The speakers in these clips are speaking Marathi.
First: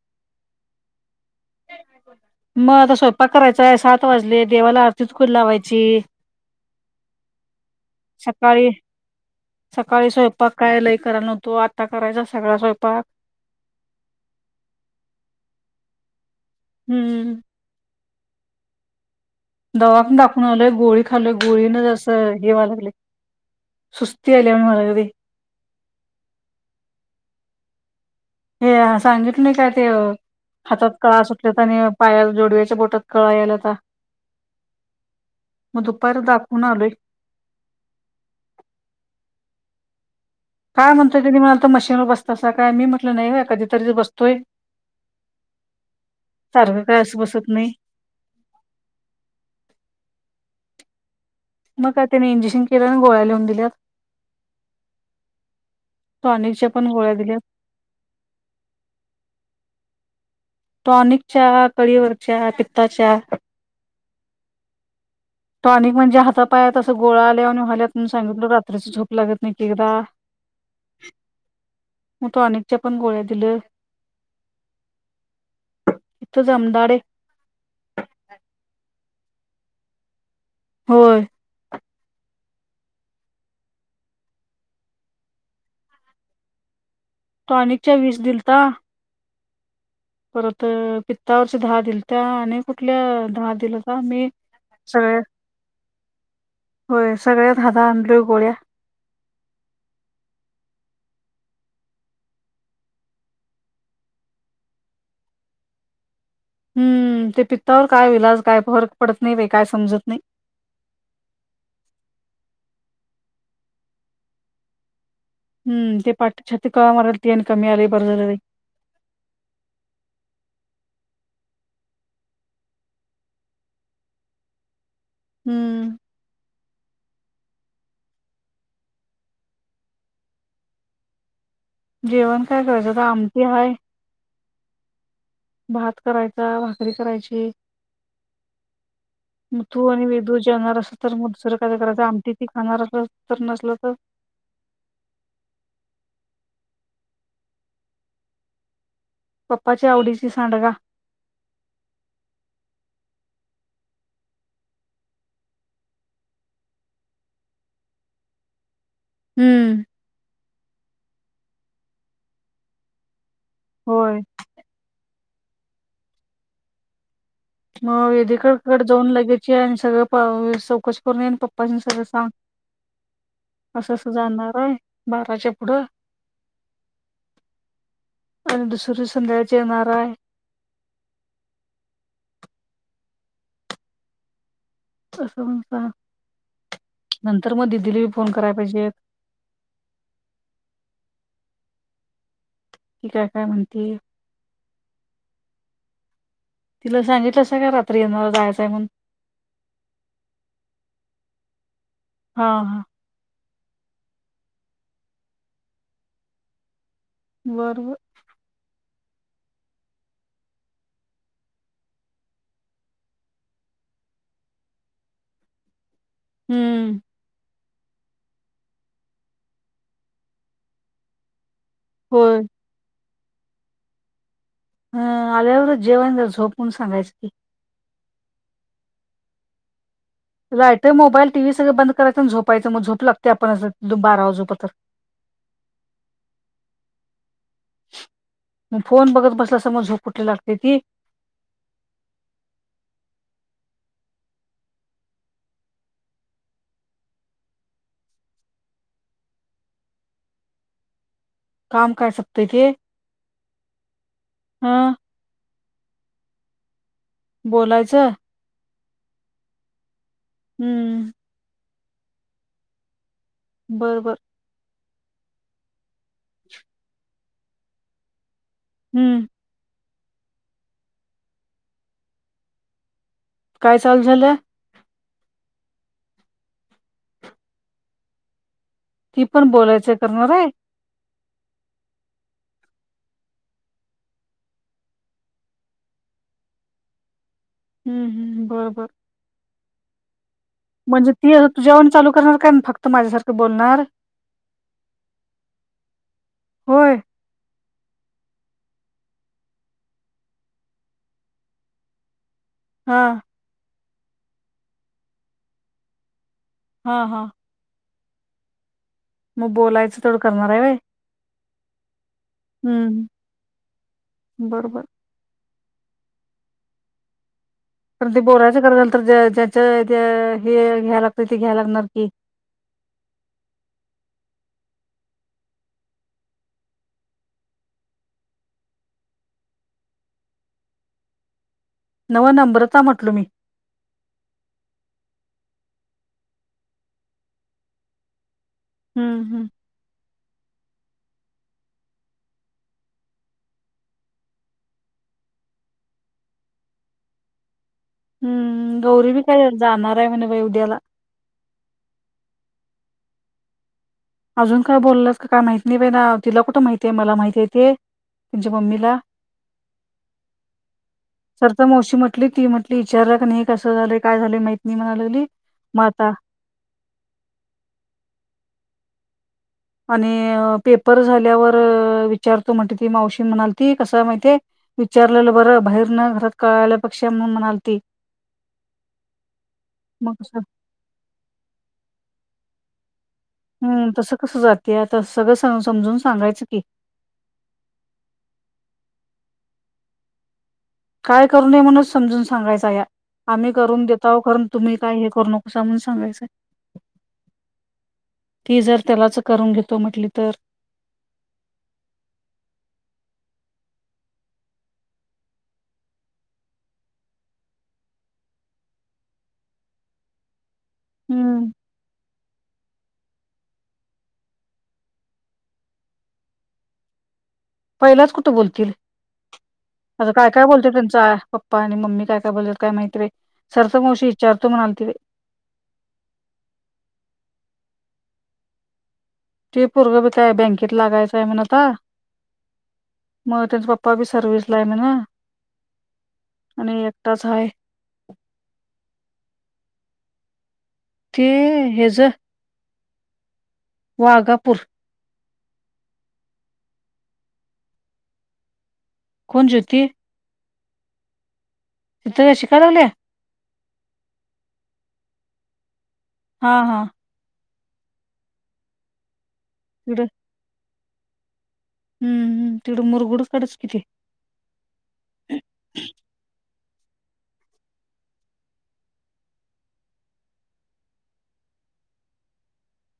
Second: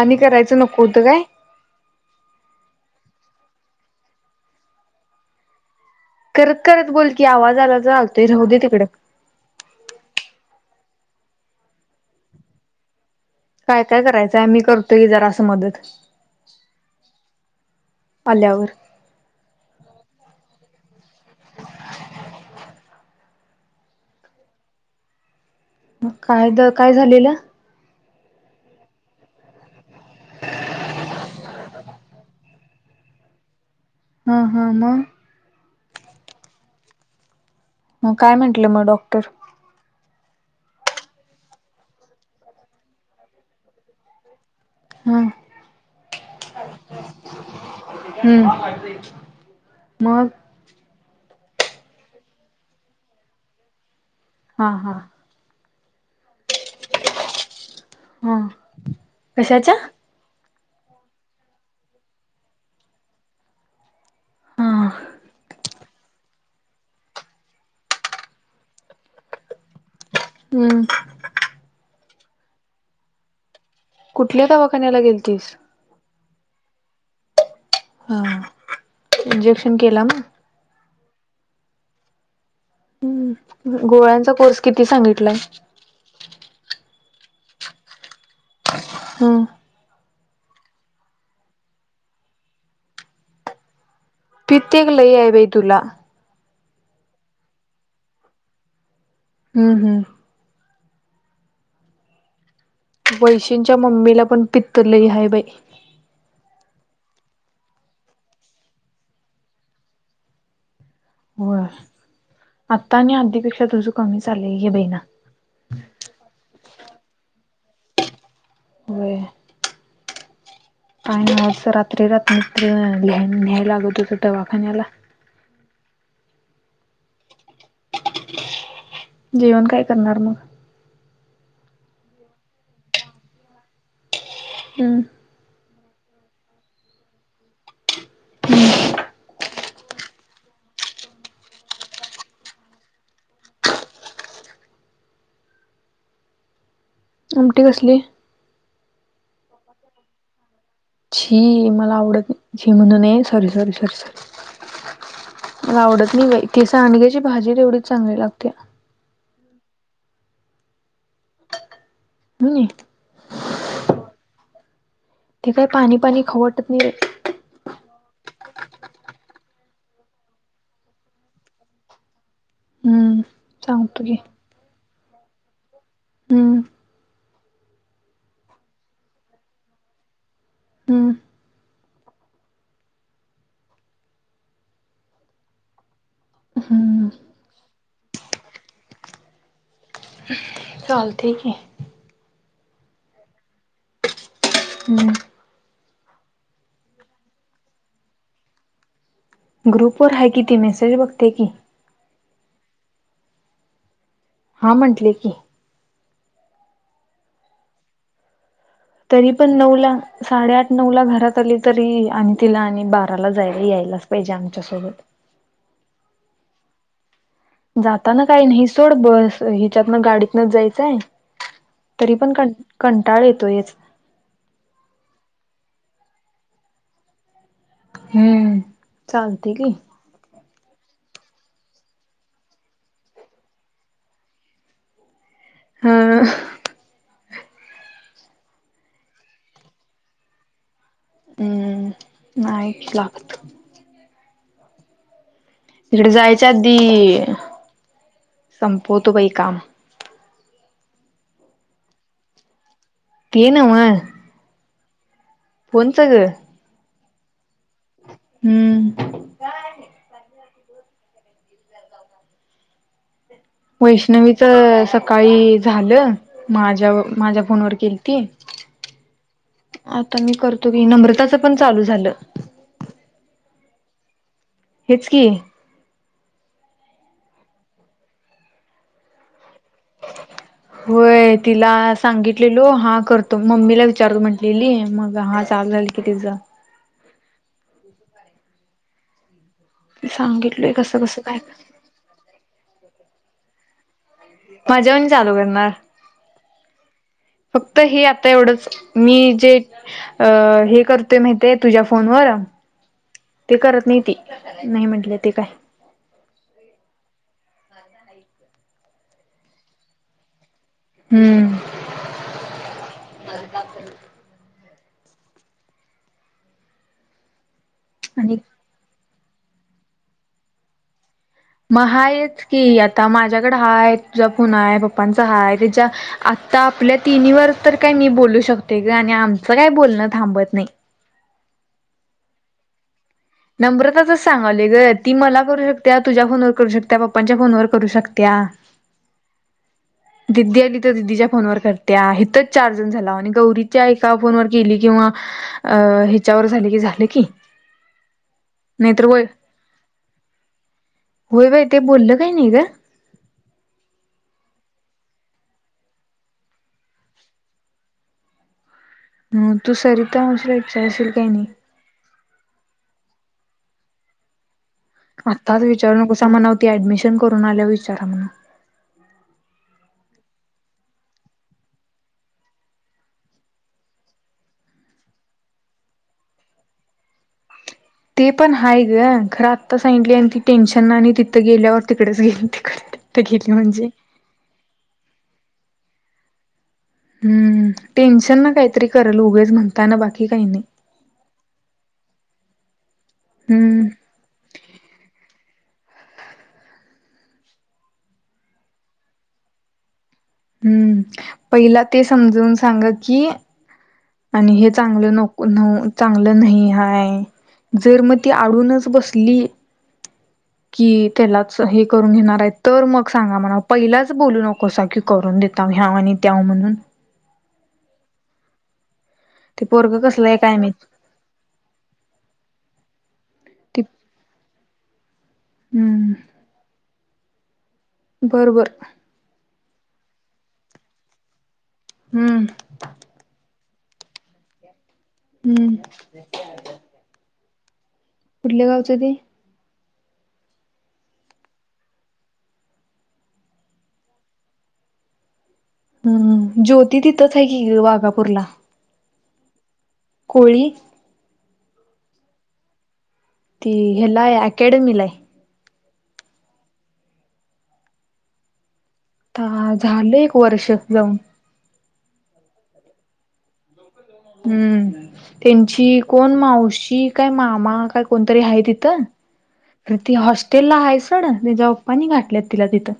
आणि करायचं नको होतं होय. मग आता स्वयंपाक करायचा आहे सात वाजले देवाला आरती चकून लावायची. करत करत बोल की आवाज आला तर आलतोय राहू दे सकाळी, तिकडं सकाळी स्वयंपाक. काय लय कराय नव्हतो आत्ता करायचा सगळा स्वयंपाक. काय काय करायचंय मी करतोय जरास मदत. हम्म. आल्यावर. दवाखानत दाखवून आलोय गोळी खाल्लो गोळी न असं हे व्हायला लागलय. सुस्ती आल्या वाणी व्हायला लागलय. मग काय द काय झालेलं. हे सांगितलो नाय काय ते हातात कळा सुट सूट त्यात आणि पाया जोडव्याच्या बोटात कळा यायलाता. हा हा म. मग दुपारी दाखवून आलोय. मग काय म्हंटले मग डॉक्टर. काय म्हणतोय तुम्ही म आता मशीनवर बसता सा काय मी म्हटलं नाही का कधीतरी बसतोय. हं सारखं काय असं बसत नाही. हम्म मग मग काये त्यानी इंजेक्शन केलं आणि गोळ्या लिहून दिल्यात. हा हा टॉनिकच्या पण गोळ्या दिल्या. हा कशाच्या टॉनिकच्या, कळीवरच्या, पित्ताच्या हा टॉनिक म्हणजे हातापायात असं गोळा आल्या वानी व्यायल्यात म्हणून सांगितलं रात्रीच झोप लागत नाही की एकएकदा. हम्म म टॉनिकच्या पण गोळ्या दिल्या. कुठल्या दवाखान्याला गेलतीस इथ जमदाडे. हा इंजेक्शन केला म होय. गोळ्यांचा कोर्स किती सांगितलाय. टॉनिकच्या वीस दिलता. हं परत पित्तावरचे दहा दिलत्या आणि कुठल्या दहा दिल पित्त एक लय हाय बघ तुला होय सगळ्यात हाता आणंलय गोळ्या हम्म हम्म वैशींच्या मम्मीला पण पित्त लई हाय बाय. हम्म ते पित्तावर काय विलाज काय फरक पडत नाही बई काय समजत नाई. हो आता आणि आधी पेक्षा तर कमी आले ये बहिणा हम्म ते पाट छाती कळा मारत ते आणि कमी आलय बरं झाल बाई. होय. आन अस रात्री रात्र त्री न्यायला लागत दवाखान्याला. हम्म जेवण काय करणार मग जेवण काय करायचं आता आमटी हाय. हम्म भात करायचा. भाकरी करायची. मग तू आणि वेदू जेवणार अस तर मग दुसरं काय करायचं आमटी ती खाणार असल तर नसल तर [inaudible] उमटी कसली? पप्पाच्या आवडीची सांडगा. छी मला आवडत नाय छी म्हणू नये सॉरी सॉरी सॉरी सॉरी. मला आवडत नाही बाई ती तसांडग्याची भाजी तेवढीच चांगली लागते. हम्म हनी होय. ते काय पाणी पाणी खाऊ वाटत नाही बाय. मग वेदिकाकडे जाऊन लगेचं ये आणि प सगळं चौकशी करून ये आणि पप्पा सगळं सांग. [unintelligible] असं सांगतो अस की. जाणारय बाराच्या पुढं हम्म- आणि दुसऱ्या संध्यकाळीच येणार हाय. हम्म. असं म सा हम्म. नंतर म दिल दिलीवी फोन करायला पाहिजेत. चालतय की. कि काय काय म्हणते. हम्म. तिला सांगितलंस का रात्री येणार जायचंय म्हून. ग्रुपवर हाय कि ती मेसेज बघत्या की. हा हा. हा म्हंटले की. वर वर. तरी पण नऊला साडेआठ नऊला घरात आली तरी आणि तिला आणि बाराला जायला यायला यायलाच पाहिजे आमच्या सोबत. हम. जाताना काहीनाही सोड बस हिच्यातनं गाडीतनच जायचंय. तरी पण होय कन कंटाळ येतोयच. ह. आल्यावरच जेव आणि झोप म्हणून सांगायचं की. हम, चालतंय की. लायटा, मोबाईल, टीव्ही सगळं बंद करायचं आन झोपायचं. मग झोप लागत्या आपण आस बारा वाजू पतर. ह. म फोन बघत बसलासा म झोप कुठली लागत्या ती. हम नाही लागत. तिकड जायच्या आधी संपवतो बाई काम. काम काय संपतय के. ते नव्ह. ह. फोनच ग. बोलायचं. काय. हम. बर बर वैष्णवीच सकाळी झालं. माझ्या माझ्या फोनवर केलती. हम्म आता मी करतो की नम्रताच पण चालू झालं. काय चालू झालं? हेच की. ती पण बोलायचं हे करणार आहे. होय. तिला सांगितलेलो हा करतो. मम्मीला विचारतो म्हटलेली मग हा चालू झाल की. तिज. हम हम बरोबर. सांगितली. म्हणजे ती असं तुझ्यावानी चालू करणार काय फक्त माझ्यासारखं बोलणार. माझ्यावानी चालू करणार. होय फक्त हे आता तेवढंच. मी जे हे करतोय माहिती आहे तुझ्या फोनवर. हा. ते करत नाही ती नाही म्हटल्या ते काय. हा हा. मग बोलायचं तेवढं करणार आहे होय. हम. हम बरोबर. पण ते आणि बोलायचं करायचं झालं तर ज्याच्या हे घ्यायला. ते घ्यायला म लागणार की हायच की आता माझ्याकड हाय तूझ्या फोन हाय पापांच हाय तेच्या आत्ता आपल्या तिन्हीवर तर काय मी बोलू शकते ग आणि आमच काय. बोलणं थांबत नाही. नव्ह नब्रता म्हटलो मी नब्रताच सांगायलोय ग ती मला करू शकत्या तुझ्या फोनवर करू शकत्या पप्पांच्या फोनवर करू शकत्या हम हम दीदीच्या फोनवर करत्या हिताचं चारजण झालो आणि गौरीच्या एका फोनवर केली किंवा हीच्यावर झाली की झालं की हम्म नाही तर गौरी बी होय. काय जाणार आहे म्हणे बाई उद्याला. होय बाई ते बोललं काय नाही ग अजून काय बोलासाका काय माहती नाही बाईना तिला कुठं माहितीये मला माहिती आहेे ते तेनच्या मम्मीला ह तू सरिता मावशीला विचारशील काही स नाही. तर मावशी म्हटली ती म्हटली इचारक पण हे कं झालं काय झाले माहि आत्ताच विचारू न कस मणावती ऍडमिशन करून आल्या विचारा म्हणा आणि पेपर झाल्यावर विचारतो म्हणते ती मावशी म्हणाली ती कस माहितीय विचारलेलं बरं बाहेर न घरात काळाल्या पक्षा म्हण म्हणाल ते पण हय ग खरं आत्ता मग सांडली आणि ती कसं टेन्शन ना आणि तिथं गेल्यावर तिकडेच गेल हम्म तसं कसं जाते आता सगळं समजून सांगायचं की हम्म टेन्शन ना काहीतरी करल उघेच म्हणताना बाकी काही नाही काय कर नये म्हणूनच समजून सांगायचा या आम्ही करून हम्म देता आो कारण तुम्ही काय हे कर न अस म्हण सांगायचय ती जर त्यालाच करून घेतो म्हटली तर हम्म पहिला ते समजवून सांग की आणि हे चांगलं नक चांगलं नाही आहेाय जर मग ती आडूनच बसली की हम्म त्यालाच हे करून घेणार आहे तर मग सांगा म्हणा पहिलाच बोलू नको की करून देता ह्या आणि त्याव म्हणून पहिलाच कुठं बोलतील ते प आता काय काय बोलतो त्यांच पप्पा आणि मम्मी काय काय बोलतात काय माहिती सर तर ते मावशी विचारतो म्हणा तर हम्म बरोबर ते परगं ब काय बँकेत लागायचं आहे म्हण आता हम्म मग त्यांचा पप् [inaudible] पपा बी सर्विस ला आहे म ना हम्म आणि एकटाच आहे कुठल्या गावचं ते ते हेज वाघापूर हम्मम ज्योती तिथंच आहे की वाघापूरला कोण ज्योती होळी तिथ शिकाय लागल्या ती हलाय अकॅडमीलाय हा हा आ तिकडं झालं एक वर्ष जाऊन हम्म हम तेवढं मुरगडच काढच किथे हम्म शी काय मामा काय कोणतरी आहे तिथं ती हॉस्टेलला आहे सड तिच्या पप्पानी घातलय तिला तिथं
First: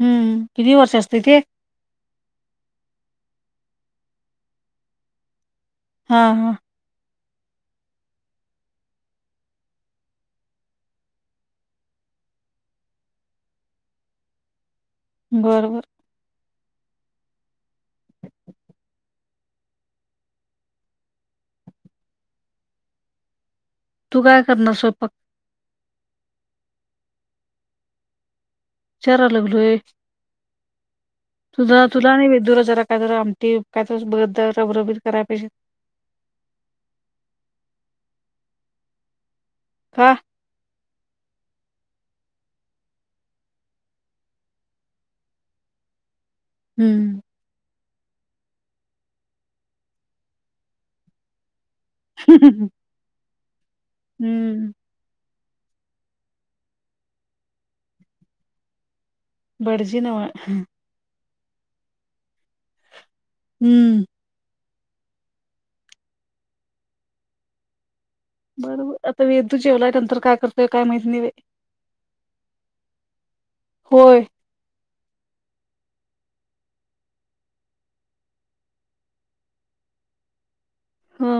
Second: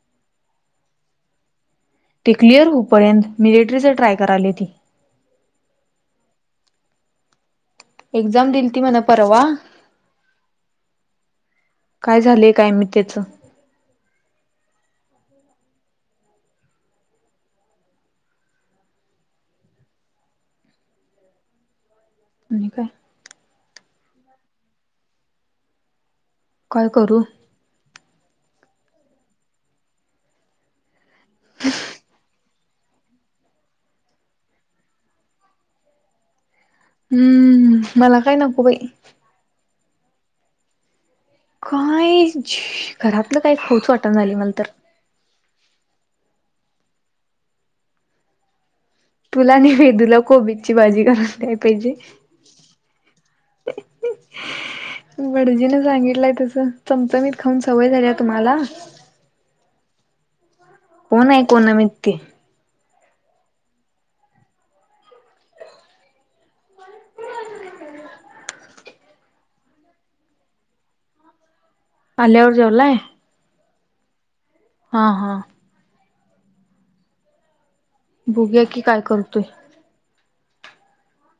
हम्म किती वर्ष असते ते ते क्लिअर होऊपर्यंत मिलिटरीचे ट्राय कराली ती हा हा एक्झाम दिली ती म्हणा परवा काय झालेय काय मी त्याचं बरोबर अ काय तू काय करणार स्वयंपाक काय करू? विचाराय लागलोय. तुझा तुला नाहीे बाई दुरचं जरा का जरा आमटी काय त बघ रबरबीत कराय पाहिजे. हम्म मला काय नको बाई. का? काय घरातलं काय खाऊच वाटणा झालयं मला तर. हम्म. तुला ने तुला कोबीजची भाजी करून द्याय पाहिजे हं. हम्म. भटजीनं सांगितलाय तसं चमचमीत खाऊन सवय झालीया तुम्हाला. भडजी नव्हं हं हं. कोण आहे कोणमितती हम्म. बर बर आता वेदू जेवलाय नंतर काय करतोय काय माहिती नाही बाई. आल्यावर जेवलाय? होय. हा हा. बघूया की काय करतोय. हा.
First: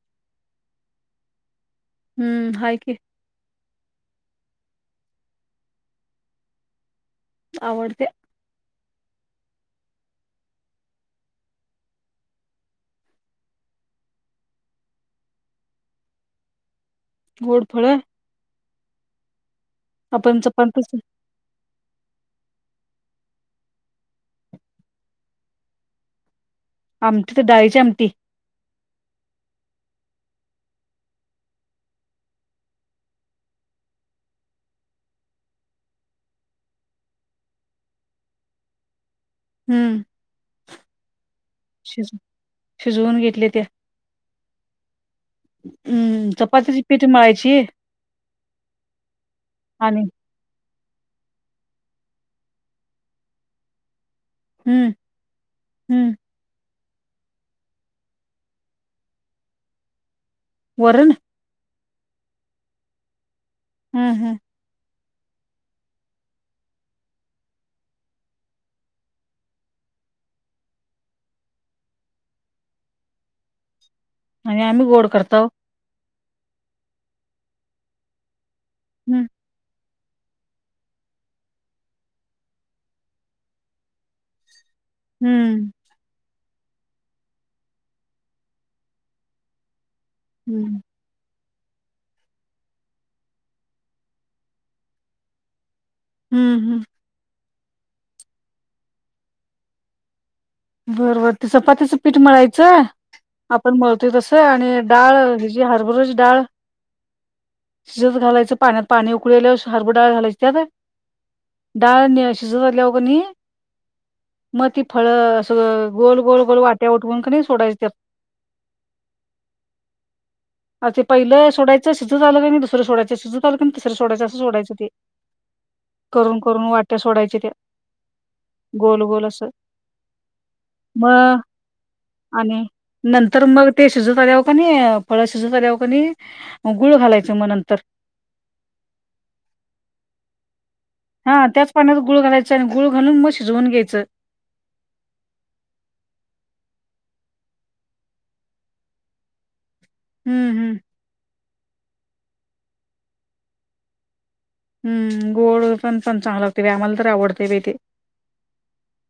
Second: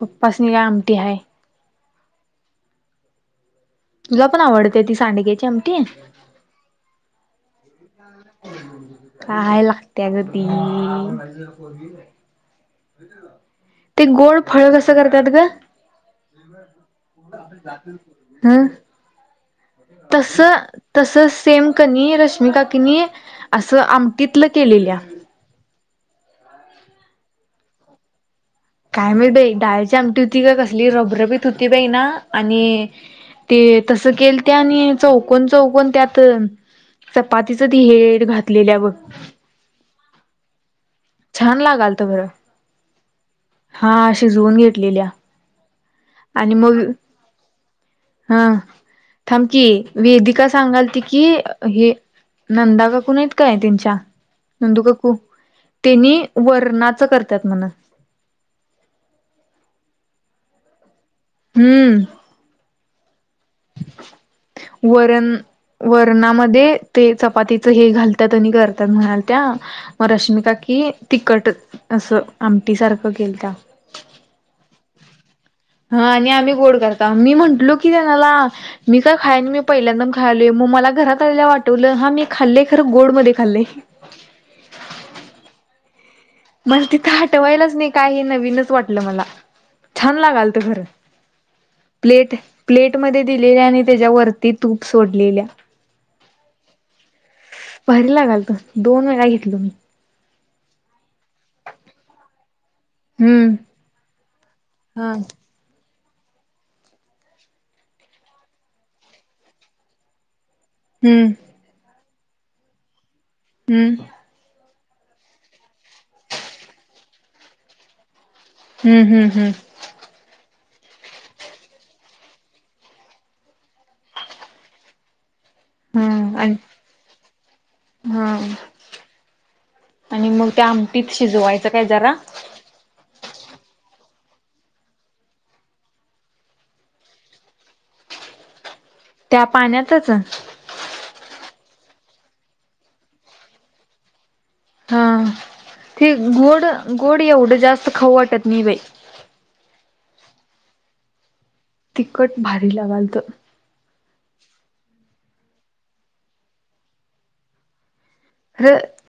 पप्पा स्नी काय आमटी हाय. हम्म हाय कि. तुला पण आवडतिया ती सांडग्याची आमटी? आवडतिया. काय लागतिया ग ती ते गोड फळ कसं करतात ग? गोड फळं हम्म. आपण तसं चपातीच तसं सेम कनी रश्मी काकींनी असं आमटीतलं केलेल्या. आमटी तर डाळीची आमटी. काय माहित बाई डाळची आमटी हुती काय कसली रबरबीत हुती बाईना आणि ते तसं केलत्या आणि चौकन चौकन त्यात चपातीचं ते हेड घातलेल्या बघ. हम्म. छान लागायलत शिज खरं शिजवून घेतली त्या हा शिजवून घेतलेल्या. हम्म आणि मग चपातीची पीठ मळायची हा थांबकी आणि वेदीका सांगायल त की हे नंदा काकू नाहीत काय त्यांच्या नंदू हम्म काकू हम्म त्यांनी वरणाचं करतात म्हण वरण. हम्म. हम्म हम्म. वरण वरणामध्ये ते चपातीचं हे घालत्यात आणि करत्यात म्हणायलत्या मग रश्मि का की तिखट असं आमटीसारखं केलत्या. आणि आम्ही गोड करताव. हा आणि आम्ही गोड करताव मी म्हंटलो की त्यांनाला मी काय हम्म खायाय नाई मी पहिल्यांदा यालोय, मग मला घरात आल्यावर आटवलं हा मी खाल्लयं खरं गोड मध्ये खाल्लय. हम्म. मला तिथं आटवायलाच नाही काय हे नवीनच वाटलं मला. छान लगळत हम्म खरं प्लेट प्लेट मध्ये दिलेल्या आणि त्यज्या वरती तूप सोडलेल्या हम्म हम्म. भारी लागालत दोन वेळा घेतलो मी बरबर त चपातीचं पीठ मळायचं हम्म आपण मळतोय तस आणि हा डाळ हि जी हरभर ची डाळ शिजत घालायच पाण्यात पाणी उकळलं हरबुर डाळ घालायची त्यात हम्म डाळ णी शिजू घातल्यावर कणी हम्म. मग ती फळ अस गोल गोल गोल वाट्या उठवून कणी सोडायच त्यात हम्म हम्म हम्म. अ ते पहिलं सोडाययं शिजुत आल कणी दुसरं सोडायच शिजुत आल कणी तिसरं सोडायच असं सोडायचं ते हम्म करून आणि करून वाट्या सोडायच्या त्या गोल गोल असं म त्य आमटीत मग शिजवायचं काय जरा आणि नंतर मग ते शिजुत आल्यावर कनी फळं शिजुत आल्यावर कनी गुळ घालायच म नंतर त्या पाण्यातच हा त्याच पाण्यात गुळ घालायच आणि गुळ घालून मग शिजवून घ्यायचं. हा. ते गोड गोड एवढं जास्त खाऊ वाटत नाही बाई हम्म हम्म. तिखट भारी लागालत. हम्म गोड पण पण चांगल लागतय आम्हाला तर आवडतय बाई ते [unintelligible]